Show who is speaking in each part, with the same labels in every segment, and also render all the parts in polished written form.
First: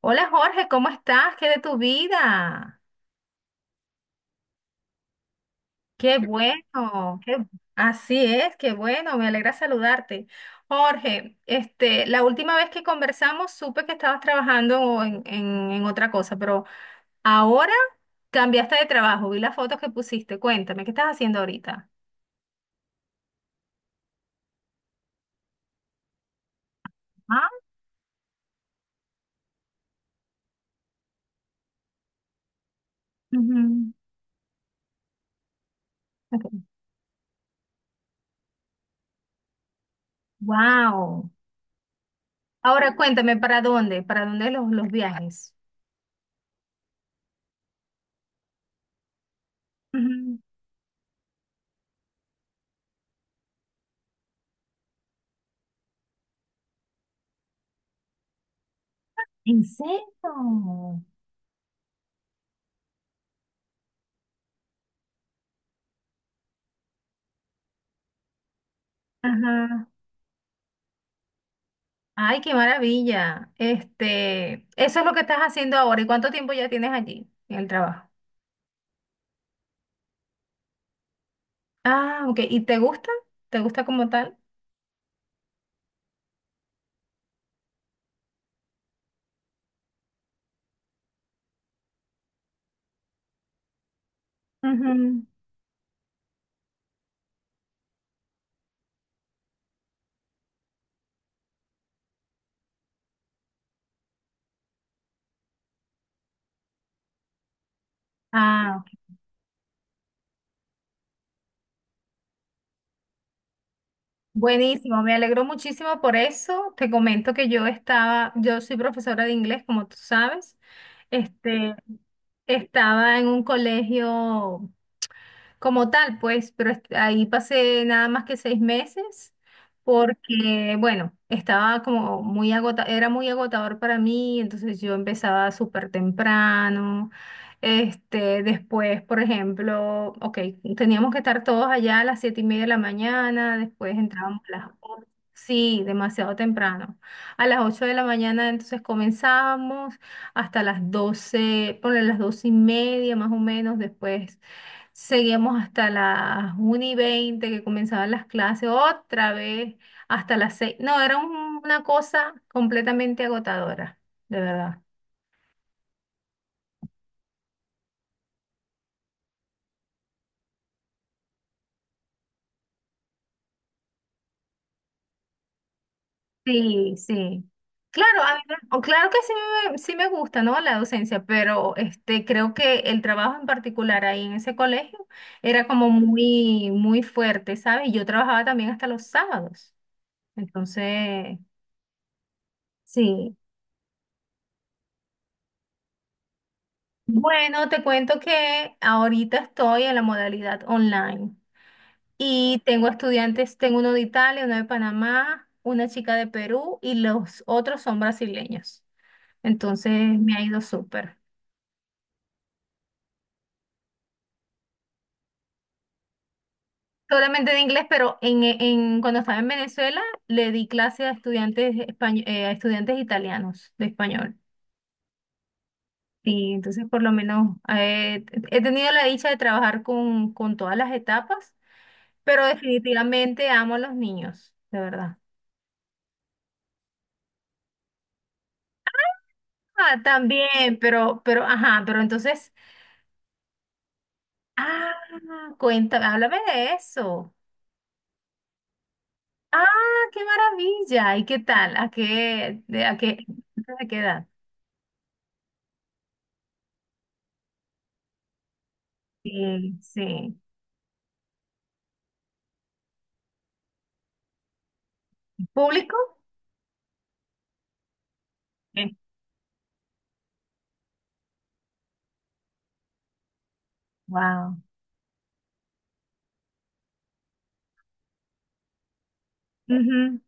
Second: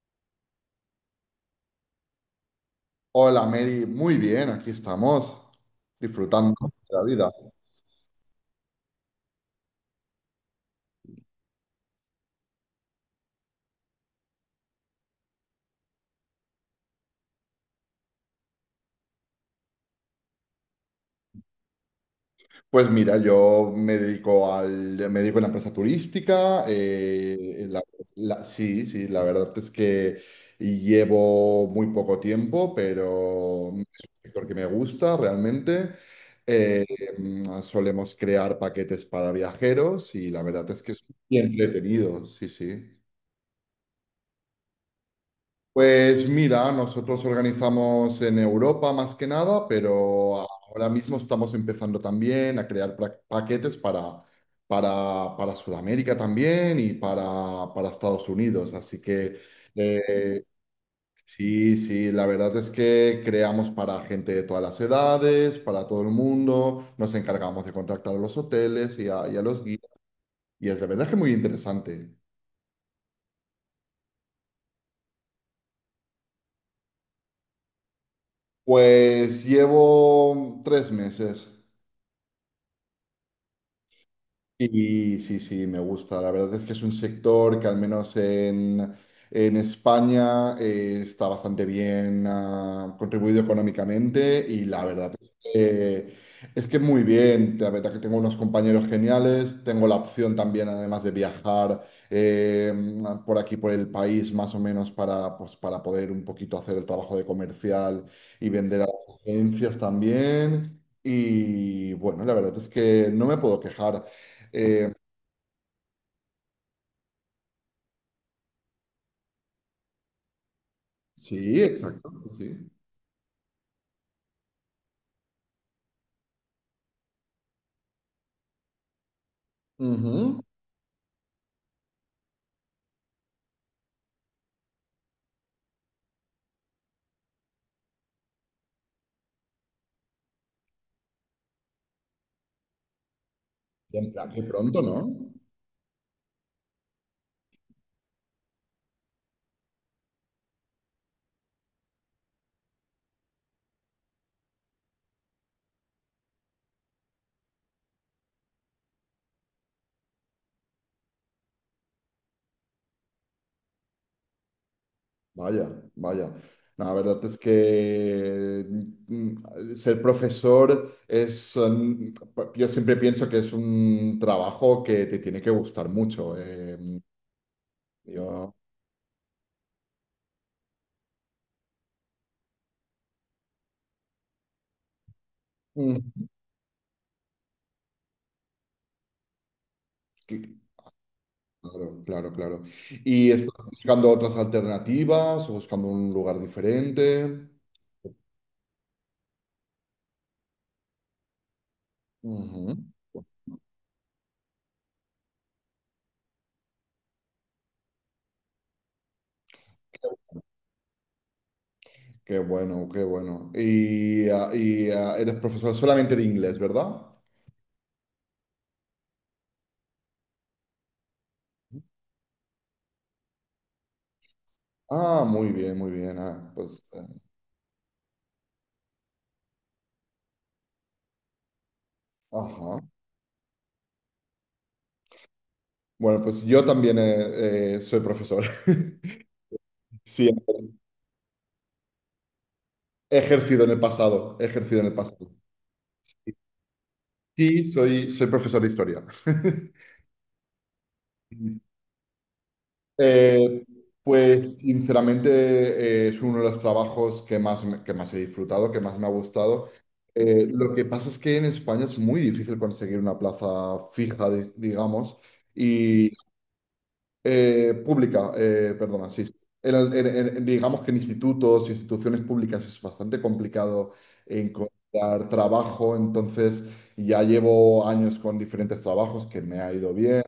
Speaker 1: Hola Jorge, ¿cómo estás? ¿Qué de tu vida?
Speaker 2: Hola Mary, muy bien, aquí estamos
Speaker 1: Qué
Speaker 2: disfrutando de la
Speaker 1: bueno,
Speaker 2: vida.
Speaker 1: así es, qué bueno, me alegra saludarte. Jorge, la última vez que conversamos supe que estabas trabajando en otra cosa, pero ahora cambiaste de trabajo, vi las fotos que pusiste, cuéntame, ¿qué estás haciendo ahorita?
Speaker 2: Pues mira, yo me dedico al, me dedico a una empresa turística.
Speaker 1: Ah,
Speaker 2: Sí, sí, la verdad es que llevo muy poco tiempo, pero es un
Speaker 1: ujú,
Speaker 2: sector que me gusta realmente.
Speaker 1: ok.
Speaker 2: Eh, Solemos crear paquetes para viajeros y la verdad es que es
Speaker 1: Wow.
Speaker 2: muy entretenido, sí, sí.
Speaker 1: Ahora cuéntame, ¿para dónde? ¿Para dónde los viajes?
Speaker 2: Pues mira, nosotros organizamos en Europa más que nada, pero
Speaker 1: Ujú.
Speaker 2: ahora mismo estamos empezando también a crear paquetes para Sudamérica también y para Estados Unidos. Así que
Speaker 1: ¿En
Speaker 2: eh,
Speaker 1: serio?
Speaker 2: sí, sí, la verdad es que creamos para gente de todas las edades, para todo el mundo, nos encargamos de contactar a los hoteles y a los guías.
Speaker 1: Ajá.
Speaker 2: Y es de verdad que muy interesante.
Speaker 1: Ay, qué maravilla. Este, eso es lo que estás haciendo ahora. ¿Y cuánto tiempo ya tienes allí en el trabajo?
Speaker 2: Pues llevo tres meses.
Speaker 1: Ah, ok. ¿Y te gusta? ¿Te gusta como tal?
Speaker 2: Y sí, sí, me gusta. La verdad es que es un sector que al menos en España está bastante bien contribuido económicamente y la verdad
Speaker 1: Ujú.
Speaker 2: es que es que muy bien. La verdad que tengo unos compañeros geniales. Tengo la opción también, además de viajar eh, por aquí, por el país, más o menos para poder un poquito hacer el trabajo de comercial y
Speaker 1: Ah,
Speaker 2: vender a
Speaker 1: ok.
Speaker 2: las agencias también. Y bueno, la verdad es que no me puedo quejar. Eh,
Speaker 1: Buenísimo. Me alegro muchísimo por eso. Te comento que yo estaba, yo soy profesora de inglés, como tú sabes.
Speaker 2: sí,
Speaker 1: Este,
Speaker 2: exacto, sí, sí.
Speaker 1: estaba en un colegio como tal, pues, pero ahí pasé nada más que seis meses
Speaker 2: Ujú.
Speaker 1: porque, bueno, estaba como muy era muy agotador para mí, entonces yo empezaba súper temprano. Este, después, por ejemplo, ok, teníamos que estar todos allá a las siete y media de la mañana, después
Speaker 2: Y en plan,
Speaker 1: entrábamos
Speaker 2: qué
Speaker 1: a las
Speaker 2: pronto, ¿no?
Speaker 1: ocho. Sí, demasiado temprano. A las 8 de la mañana entonces comenzábamos hasta las doce, ponle las 12 y media más o menos, después seguimos hasta las 1 y veinte, que comenzaban las clases, otra vez hasta las seis. No, era una cosa completamente agotadora, de verdad.
Speaker 2: Vaya, vaya. No, la verdad es que ser profesor es, yo siempre pienso que es un trabajo que te tiene que gustar mucho.
Speaker 1: Sí, sí. Claro, a
Speaker 2: Yo,
Speaker 1: o claro que sí sí me gusta, ¿no? La docencia, pero este, creo que el trabajo en particular ahí en ese colegio era como
Speaker 2: mm,
Speaker 1: muy, muy fuerte, ¿sabes? Yo trabajaba también hasta los sábados.
Speaker 2: que-
Speaker 1: Entonces,
Speaker 2: claro, claro, claro. ¿Y
Speaker 1: sí.
Speaker 2: estás buscando otras alternativas o buscando un lugar diferente?
Speaker 1: Bueno, te cuento que ahorita estoy en la modalidad online y tengo estudiantes, tengo uno de Italia, uno de Panamá, una chica de Perú y los otros son brasileños. Entonces me ha ido súper.
Speaker 2: Qué bueno, qué bueno. ¿Eres profesor solamente de inglés, verdad?
Speaker 1: Solamente de inglés, pero cuando estaba en Venezuela le di clase a estudiantes, a estudiantes italianos de español.
Speaker 2: Ah, muy bien, muy bien.
Speaker 1: Sí, entonces por lo menos he tenido la dicha de trabajar con todas las etapas, pero
Speaker 2: Ajá.
Speaker 1: definitivamente amo a los niños, de verdad.
Speaker 2: Bueno, pues yo también soy profesor.
Speaker 1: Ah,
Speaker 2: Sí,
Speaker 1: también, pero, ajá, pero entonces,
Speaker 2: he ejercido en el pasado, he ejercido en
Speaker 1: ah,
Speaker 2: el pasado.
Speaker 1: cuéntame, háblame de eso.
Speaker 2: Sí, soy profesor de historia.
Speaker 1: Ah, qué maravilla. ¿Y qué tal? A qué,
Speaker 2: Eh,
Speaker 1: de qué edad?
Speaker 2: pues sinceramente es uno de los trabajos que más, que más he disfrutado, que más me ha gustado.
Speaker 1: Sí, sí.
Speaker 2: Lo que pasa es que en España es muy difícil conseguir una plaza fija, digamos,
Speaker 1: ¿Público?
Speaker 2: pública,
Speaker 1: Sí.
Speaker 2: perdona, sí. Sí. En digamos que en institutos, instituciones públicas es bastante complicado
Speaker 1: Wow.
Speaker 2: encontrar trabajo, entonces ya llevo años con diferentes trabajos que me ha ido
Speaker 1: Ujú,
Speaker 2: bien,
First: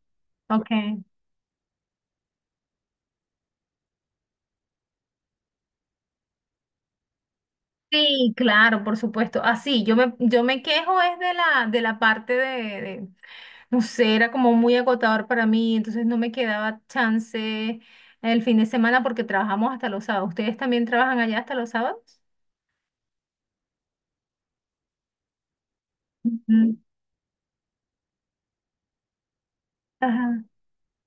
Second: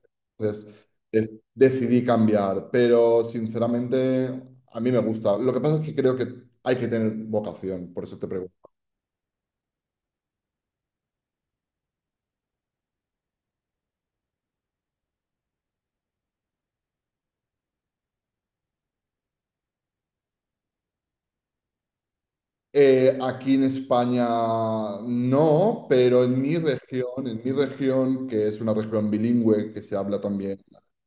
Speaker 1: ok.
Speaker 2: entonces decidí cambiar, pero sinceramente a mí me gusta. Lo que pasa es que creo que hay que tener vocación, por eso te
Speaker 1: Sí,
Speaker 2: pregunto.
Speaker 1: claro, por supuesto. Así, yo me quejo es de la parte no sé, era como muy agotador para mí, entonces no me quedaba chance el fin de semana porque trabajamos hasta los sábados. ¿Ustedes también trabajan allá hasta los sábados?
Speaker 2: Aquí en España no, pero
Speaker 1: Ujú.
Speaker 2: en mi región, que es una región bilingüe, que se habla
Speaker 1: Ajá.
Speaker 2: también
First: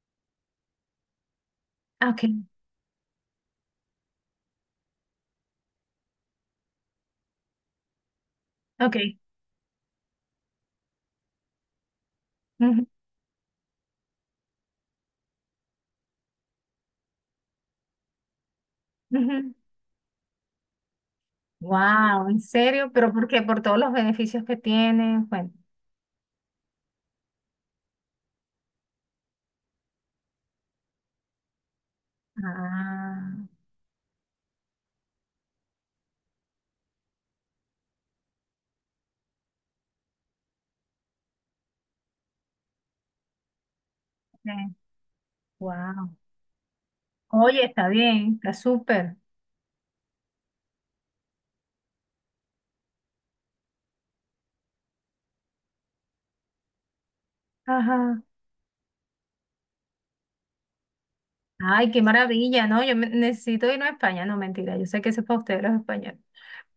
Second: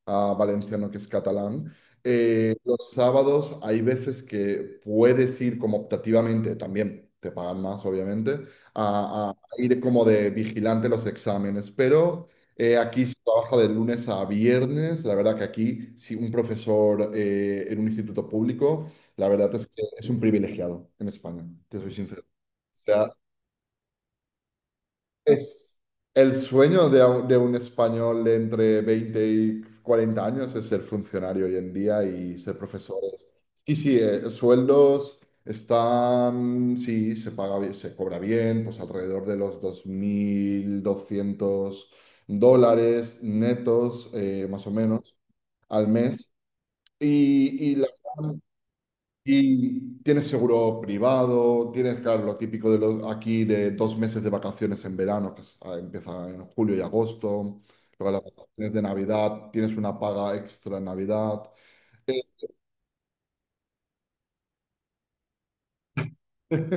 Speaker 2: valenciano, que es catalán,
Speaker 1: Ah, ok,
Speaker 2: los sábados hay veces que puedes ir como optativamente, también te pagan más, obviamente,
Speaker 1: ok.
Speaker 2: a ir como de vigilante los exámenes, pero aquí se trabaja de lunes a viernes, la verdad que aquí, si un profesor en un instituto público la verdad es que es un privilegiado en España, te soy sincero.
Speaker 1: Wow, ¿en
Speaker 2: O
Speaker 1: serio?
Speaker 2: sea,
Speaker 1: ¿Pero por qué? Por todos los beneficios que tiene. Bueno.
Speaker 2: es el sueño de, de un español de entre 20 y 40 años es ser funcionario hoy en día y ser
Speaker 1: Ah,
Speaker 2: profesores. Y sí, sueldos están, sí, se paga bien, se cobra bien, pues alrededor de los 2.200 dólares netos, más o menos, al
Speaker 1: wow.
Speaker 2: mes.
Speaker 1: Oye,
Speaker 2: Y, y
Speaker 1: está
Speaker 2: la,
Speaker 1: bien, está súper.
Speaker 2: Y tienes seguro privado, tienes, claro, lo típico de los, aquí de dos meses de vacaciones en verano, empieza en julio y agosto. Luego
Speaker 1: Ajá.
Speaker 2: las vacaciones de Navidad, tienes una paga extra en Navidad.
Speaker 1: Ay, qué
Speaker 2: Eh,
Speaker 1: maravilla, ¿no? Yo necesito irme a España, no mentira, yo sé que eso es para ustedes los españoles.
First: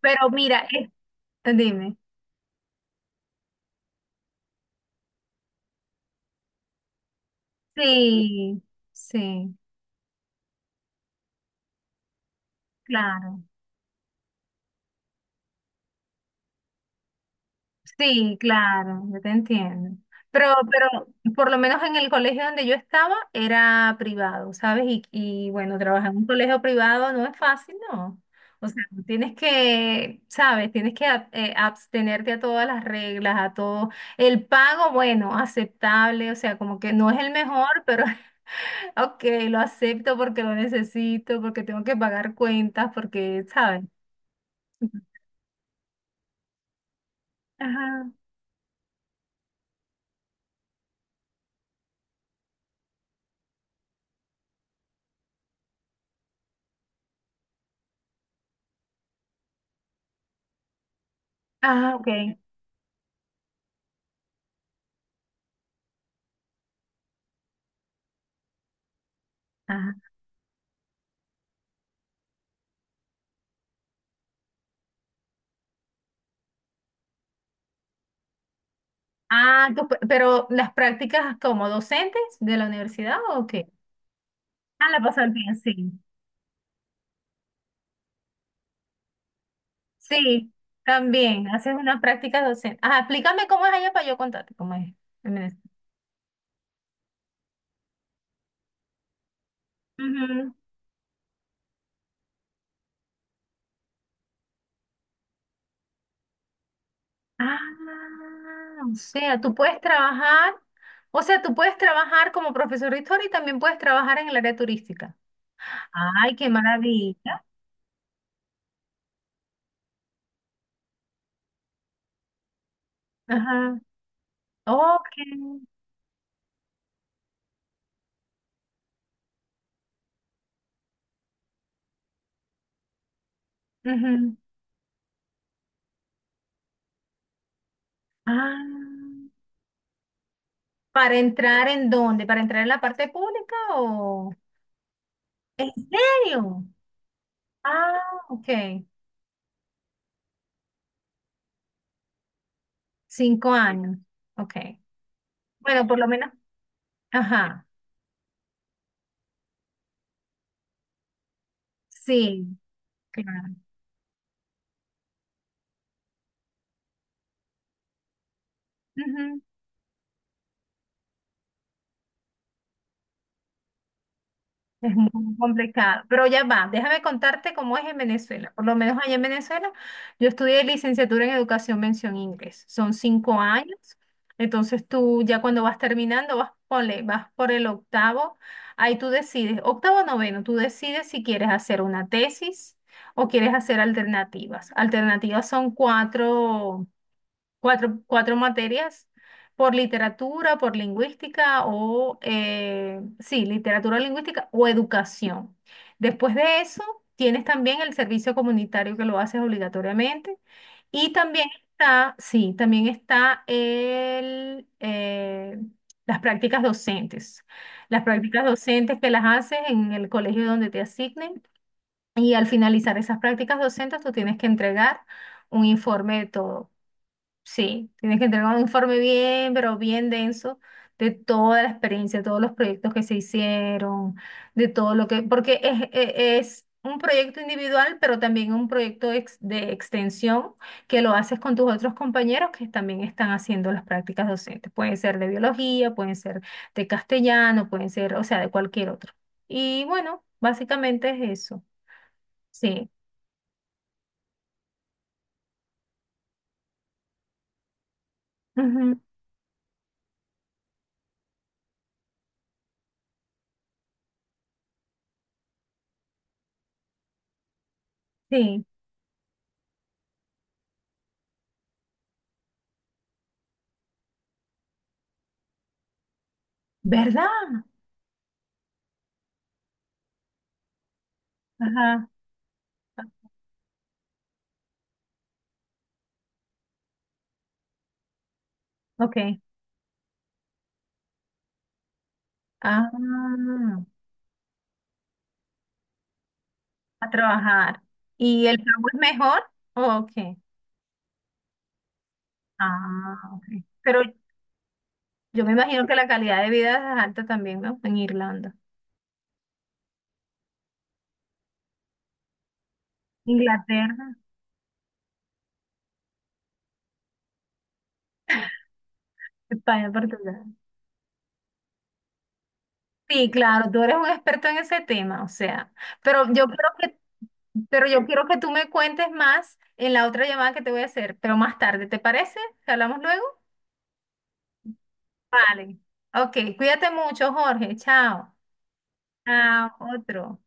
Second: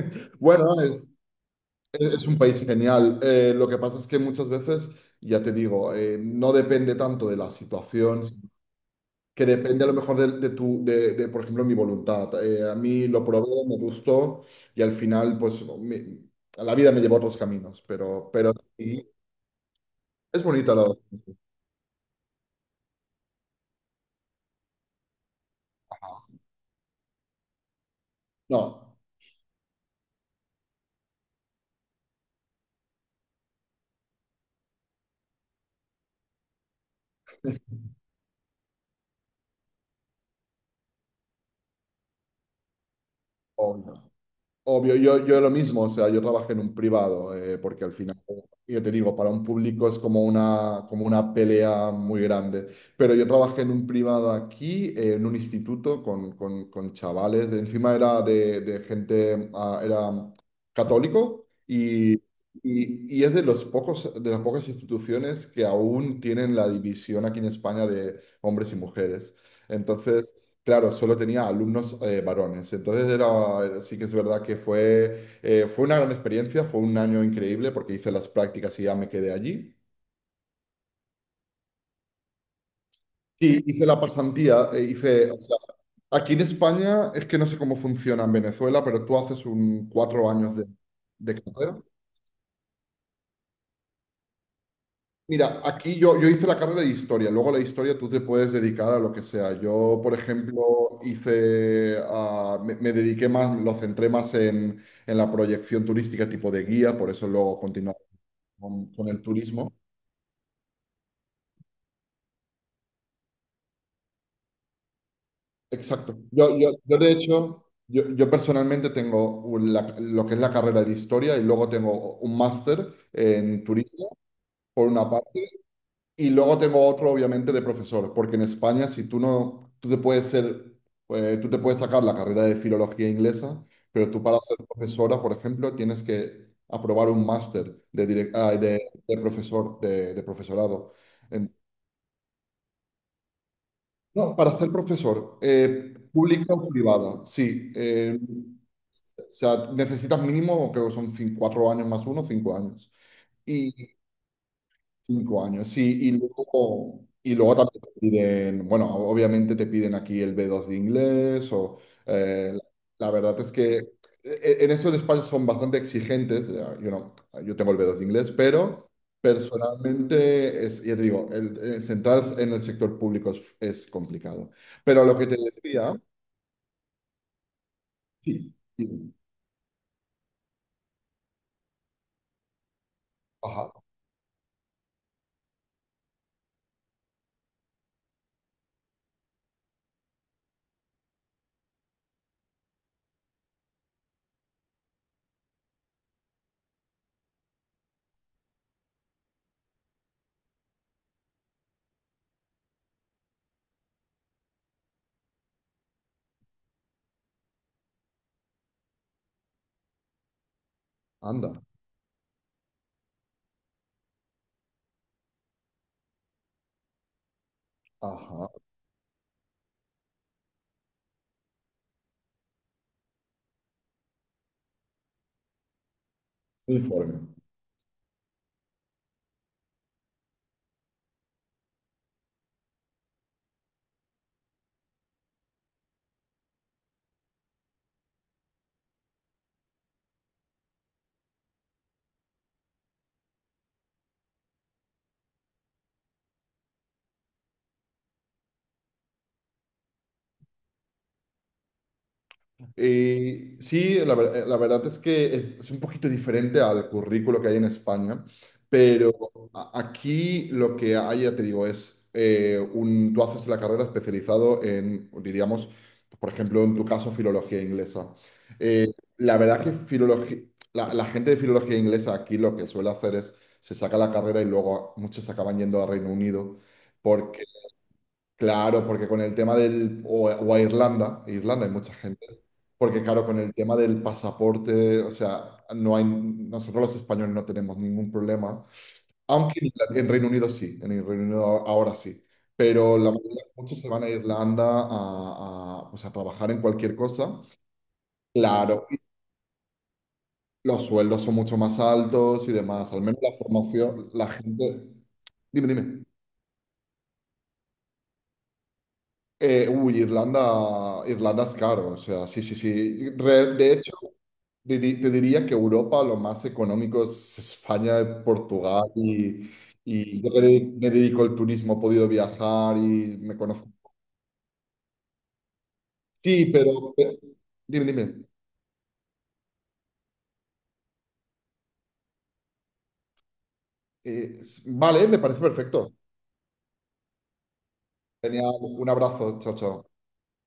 Speaker 1: Pero mira,
Speaker 2: Bueno, es,
Speaker 1: dime,
Speaker 2: es un país genial. Lo que pasa es que muchas veces, ya te digo, no depende tanto de la situación.
Speaker 1: sí,
Speaker 2: Que
Speaker 1: sí,
Speaker 2: depende a lo mejor de tu, de, por ejemplo, mi voluntad. A mí lo
Speaker 1: claro.
Speaker 2: probé, me gustó y al final, pues, la vida me llevó a otros caminos, pero,
Speaker 1: Sí,
Speaker 2: pero
Speaker 1: claro,
Speaker 2: sí,
Speaker 1: yo te entiendo.
Speaker 2: es bonito lo.
Speaker 1: Pero por lo menos en el colegio donde yo estaba era privado, ¿sabes? Y bueno, trabajar en un colegio privado no es fácil, ¿no? O sea,
Speaker 2: No,
Speaker 1: tú tienes que, ¿sabes? Tienes que abstenerte a todas las reglas, a todo. El pago, bueno, aceptable, o sea, como que no es el mejor, pero ok, lo acepto porque lo necesito, porque tengo que pagar cuentas, porque, ¿sabes?
Speaker 2: obvio. Obvio, yo lo mismo, o sea, yo trabajé en un privado, porque al
Speaker 1: Ajá.
Speaker 2: final, yo te digo, para un público es como una pelea muy grande, pero yo trabajé en un privado aquí, en un instituto con chavales, encima era de gente, era católico
Speaker 1: Ah, ok.
Speaker 2: y es de los pocos, de las pocas instituciones que aún tienen la división aquí en España de hombres y mujeres.
Speaker 1: Ah.
Speaker 2: Entonces. Claro, solo tenía alumnos varones. Entonces era, sí que es verdad que fue, fue una gran experiencia, fue un año increíble porque hice las prácticas y ya me quedé
Speaker 1: Ah,
Speaker 2: allí.
Speaker 1: pero las prácticas como docentes de la universidad, ¿o qué?
Speaker 2: Y hice la pasantía,
Speaker 1: Ah, la pasó al
Speaker 2: o
Speaker 1: bien,
Speaker 2: sea,
Speaker 1: sí.
Speaker 2: aquí en España es que no sé cómo funciona en Venezuela, pero tú haces un cuatro
Speaker 1: Sí,
Speaker 2: años de
Speaker 1: también haces
Speaker 2: carrera.
Speaker 1: unas prácticas docentes. Ah, explícame cómo es allá para yo contarte cómo es en Venezuela.
Speaker 2: Mira, aquí yo, hice la carrera de historia, luego la historia tú te puedes dedicar a lo que sea. Yo, por
Speaker 1: Ujú.
Speaker 2: ejemplo, hice, me dediqué más, lo centré más en la proyección turística tipo de guía, por eso
Speaker 1: Ah,
Speaker 2: luego continué
Speaker 1: o
Speaker 2: con el
Speaker 1: sea, tú
Speaker 2: turismo.
Speaker 1: puedes trabajar, o sea, tú puedes trabajar como profesor de historia y también puedes trabajar en el área turística.
Speaker 2: Exacto.
Speaker 1: Ay, qué
Speaker 2: De
Speaker 1: maravilla.
Speaker 2: hecho, yo personalmente tengo lo que es la carrera de historia y luego tengo un máster en
Speaker 1: Ajá.
Speaker 2: turismo, por una parte.
Speaker 1: Ok.
Speaker 2: Y luego tengo otro, obviamente, de profesor, porque en España, si tú no, tú te puedes ser, tú te puedes sacar la carrera de filología inglesa, pero tú
Speaker 1: Ujú.
Speaker 2: para ser profesora, por ejemplo, tienes que aprobar un máster de
Speaker 1: Ah,
Speaker 2: profesor, de profesorado.
Speaker 1: ¿para
Speaker 2: En-
Speaker 1: entrar en dónde? ¿Para entrar en la parte pública o...?
Speaker 2: no, para ser profesor,
Speaker 1: ¿En
Speaker 2: pública
Speaker 1: serio?
Speaker 2: o privada, sí.
Speaker 1: Ah, ok.
Speaker 2: O sea, necesitas mínimo, creo que son cuatro años más uno, cinco años.
Speaker 1: Cinco años. Ok.
Speaker 2: Cinco años,
Speaker 1: Bueno, por
Speaker 2: sí,
Speaker 1: lo menos.
Speaker 2: y luego
Speaker 1: Ajá.
Speaker 2: también te piden, bueno, obviamente te piden aquí el B2 de inglés o
Speaker 1: Sí,
Speaker 2: eh, la verdad es
Speaker 1: claro.
Speaker 2: que en esos despachos son bastante exigentes, yo no, yo tengo el B2 de inglés, pero
Speaker 1: Ujú.
Speaker 2: personalmente, es, ya te digo, el centrar en el sector público es, complicado.
Speaker 1: Es
Speaker 2: Pero lo que
Speaker 1: muy
Speaker 2: te decía,
Speaker 1: complicado, pero ya va, déjame contarte cómo es en Venezuela.
Speaker 2: sí,
Speaker 1: Por lo menos allá
Speaker 2: sí,
Speaker 1: en Venezuela, yo estudié licenciatura en educación mención inglés. Son cinco
Speaker 2: ajá,
Speaker 1: años. Entonces tú ya cuando vas terminando, vas, ponle, vas por el octavo, ahí tú decides, octavo o noveno, tú decides si quieres hacer una tesis o quieres hacer alternativas. Alternativas son cuatro materias por literatura, por lingüística o, sí, literatura, lingüística o educación. Después de eso, tienes también el servicio comunitario que lo haces obligatoriamente y también
Speaker 2: anda,
Speaker 1: está, sí, también está el, las prácticas docentes. Las prácticas
Speaker 2: ajá,
Speaker 1: docentes que las haces en el colegio donde te asignen y al finalizar esas prácticas docentes, tú tienes que entregar un informe de todo.
Speaker 2: informe.
Speaker 1: Sí, tienes que entregar un informe bien, pero bien denso de toda la experiencia, todos los proyectos que se hicieron, de todo lo que, porque es un proyecto individual, pero también un proyecto de extensión que lo haces con tus otros compañeros que también están haciendo las prácticas docentes. Pueden ser de biología, pueden ser de castellano, pueden ser, o sea, de cualquier otro. Y bueno, básicamente es eso. Sí.
Speaker 2: Sí, la verdad es que es, un poquito diferente al currículo que hay en España,
Speaker 1: Ujú,
Speaker 2: pero aquí lo que hay, ya te digo, es tú haces la carrera especializado en, diríamos, por ejemplo, en tu caso, filología inglesa.
Speaker 1: sí.
Speaker 2: Eh, la verdad que filología, la gente de filología inglesa aquí lo que suele hacer es, se saca la carrera y luego muchos acaban yendo a Reino Unido.
Speaker 1: ¿Verdad?
Speaker 2: Claro, porque con el tema del, o a Irlanda, Irlanda hay mucha
Speaker 1: Ajá.
Speaker 2: gente, porque claro, con el tema del pasaporte, o sea, no hay, nosotros los españoles no tenemos ningún problema,
Speaker 1: Ok.
Speaker 2: aunque en, en Reino Unido sí, en el Reino Unido ahora, ahora sí,
Speaker 1: Ah,
Speaker 2: pero la mayoría, muchos se van a Irlanda pues, a trabajar en cualquier
Speaker 1: a
Speaker 2: cosa,
Speaker 1: trabajar. ¿Y el
Speaker 2: claro,
Speaker 1: pago
Speaker 2: y
Speaker 1: es mejor? Ok.
Speaker 2: los sueldos son mucho más altos y demás, al
Speaker 1: Ah,
Speaker 2: menos la
Speaker 1: ok. Pero
Speaker 2: formación, la gente,
Speaker 1: yo me
Speaker 2: dime,
Speaker 1: imagino que
Speaker 2: dime.
Speaker 1: la calidad de vida es alta también, ¿no? En Irlanda.
Speaker 2: Uy, Irlanda, Irlanda es caro, o sea, sí, sí, sí. De hecho,
Speaker 1: Inglaterra,
Speaker 2: te diría que Europa lo más económico es España, Portugal
Speaker 1: España,
Speaker 2: y yo que
Speaker 1: Portugal.
Speaker 2: me dedico al turismo, he podido viajar y
Speaker 1: Sí,
Speaker 2: me
Speaker 1: claro,
Speaker 2: conozco.
Speaker 1: tú eres un experto en ese tema, o sea, pero yo
Speaker 2: Sí,
Speaker 1: creo que,
Speaker 2: dime,
Speaker 1: pero yo
Speaker 2: dime.
Speaker 1: quiero que tú me cuentes más en la otra llamada que te voy a hacer, pero más tarde, ¿te parece? ¿Que hablamos luego?
Speaker 2: Eh, vale, me parece
Speaker 1: Vale.
Speaker 2: perfecto.
Speaker 1: Ok, cuídate mucho, Jorge. Chao.
Speaker 2: Tenía un abrazo, chao,
Speaker 1: Chao,
Speaker 2: chao.
Speaker 1: otro.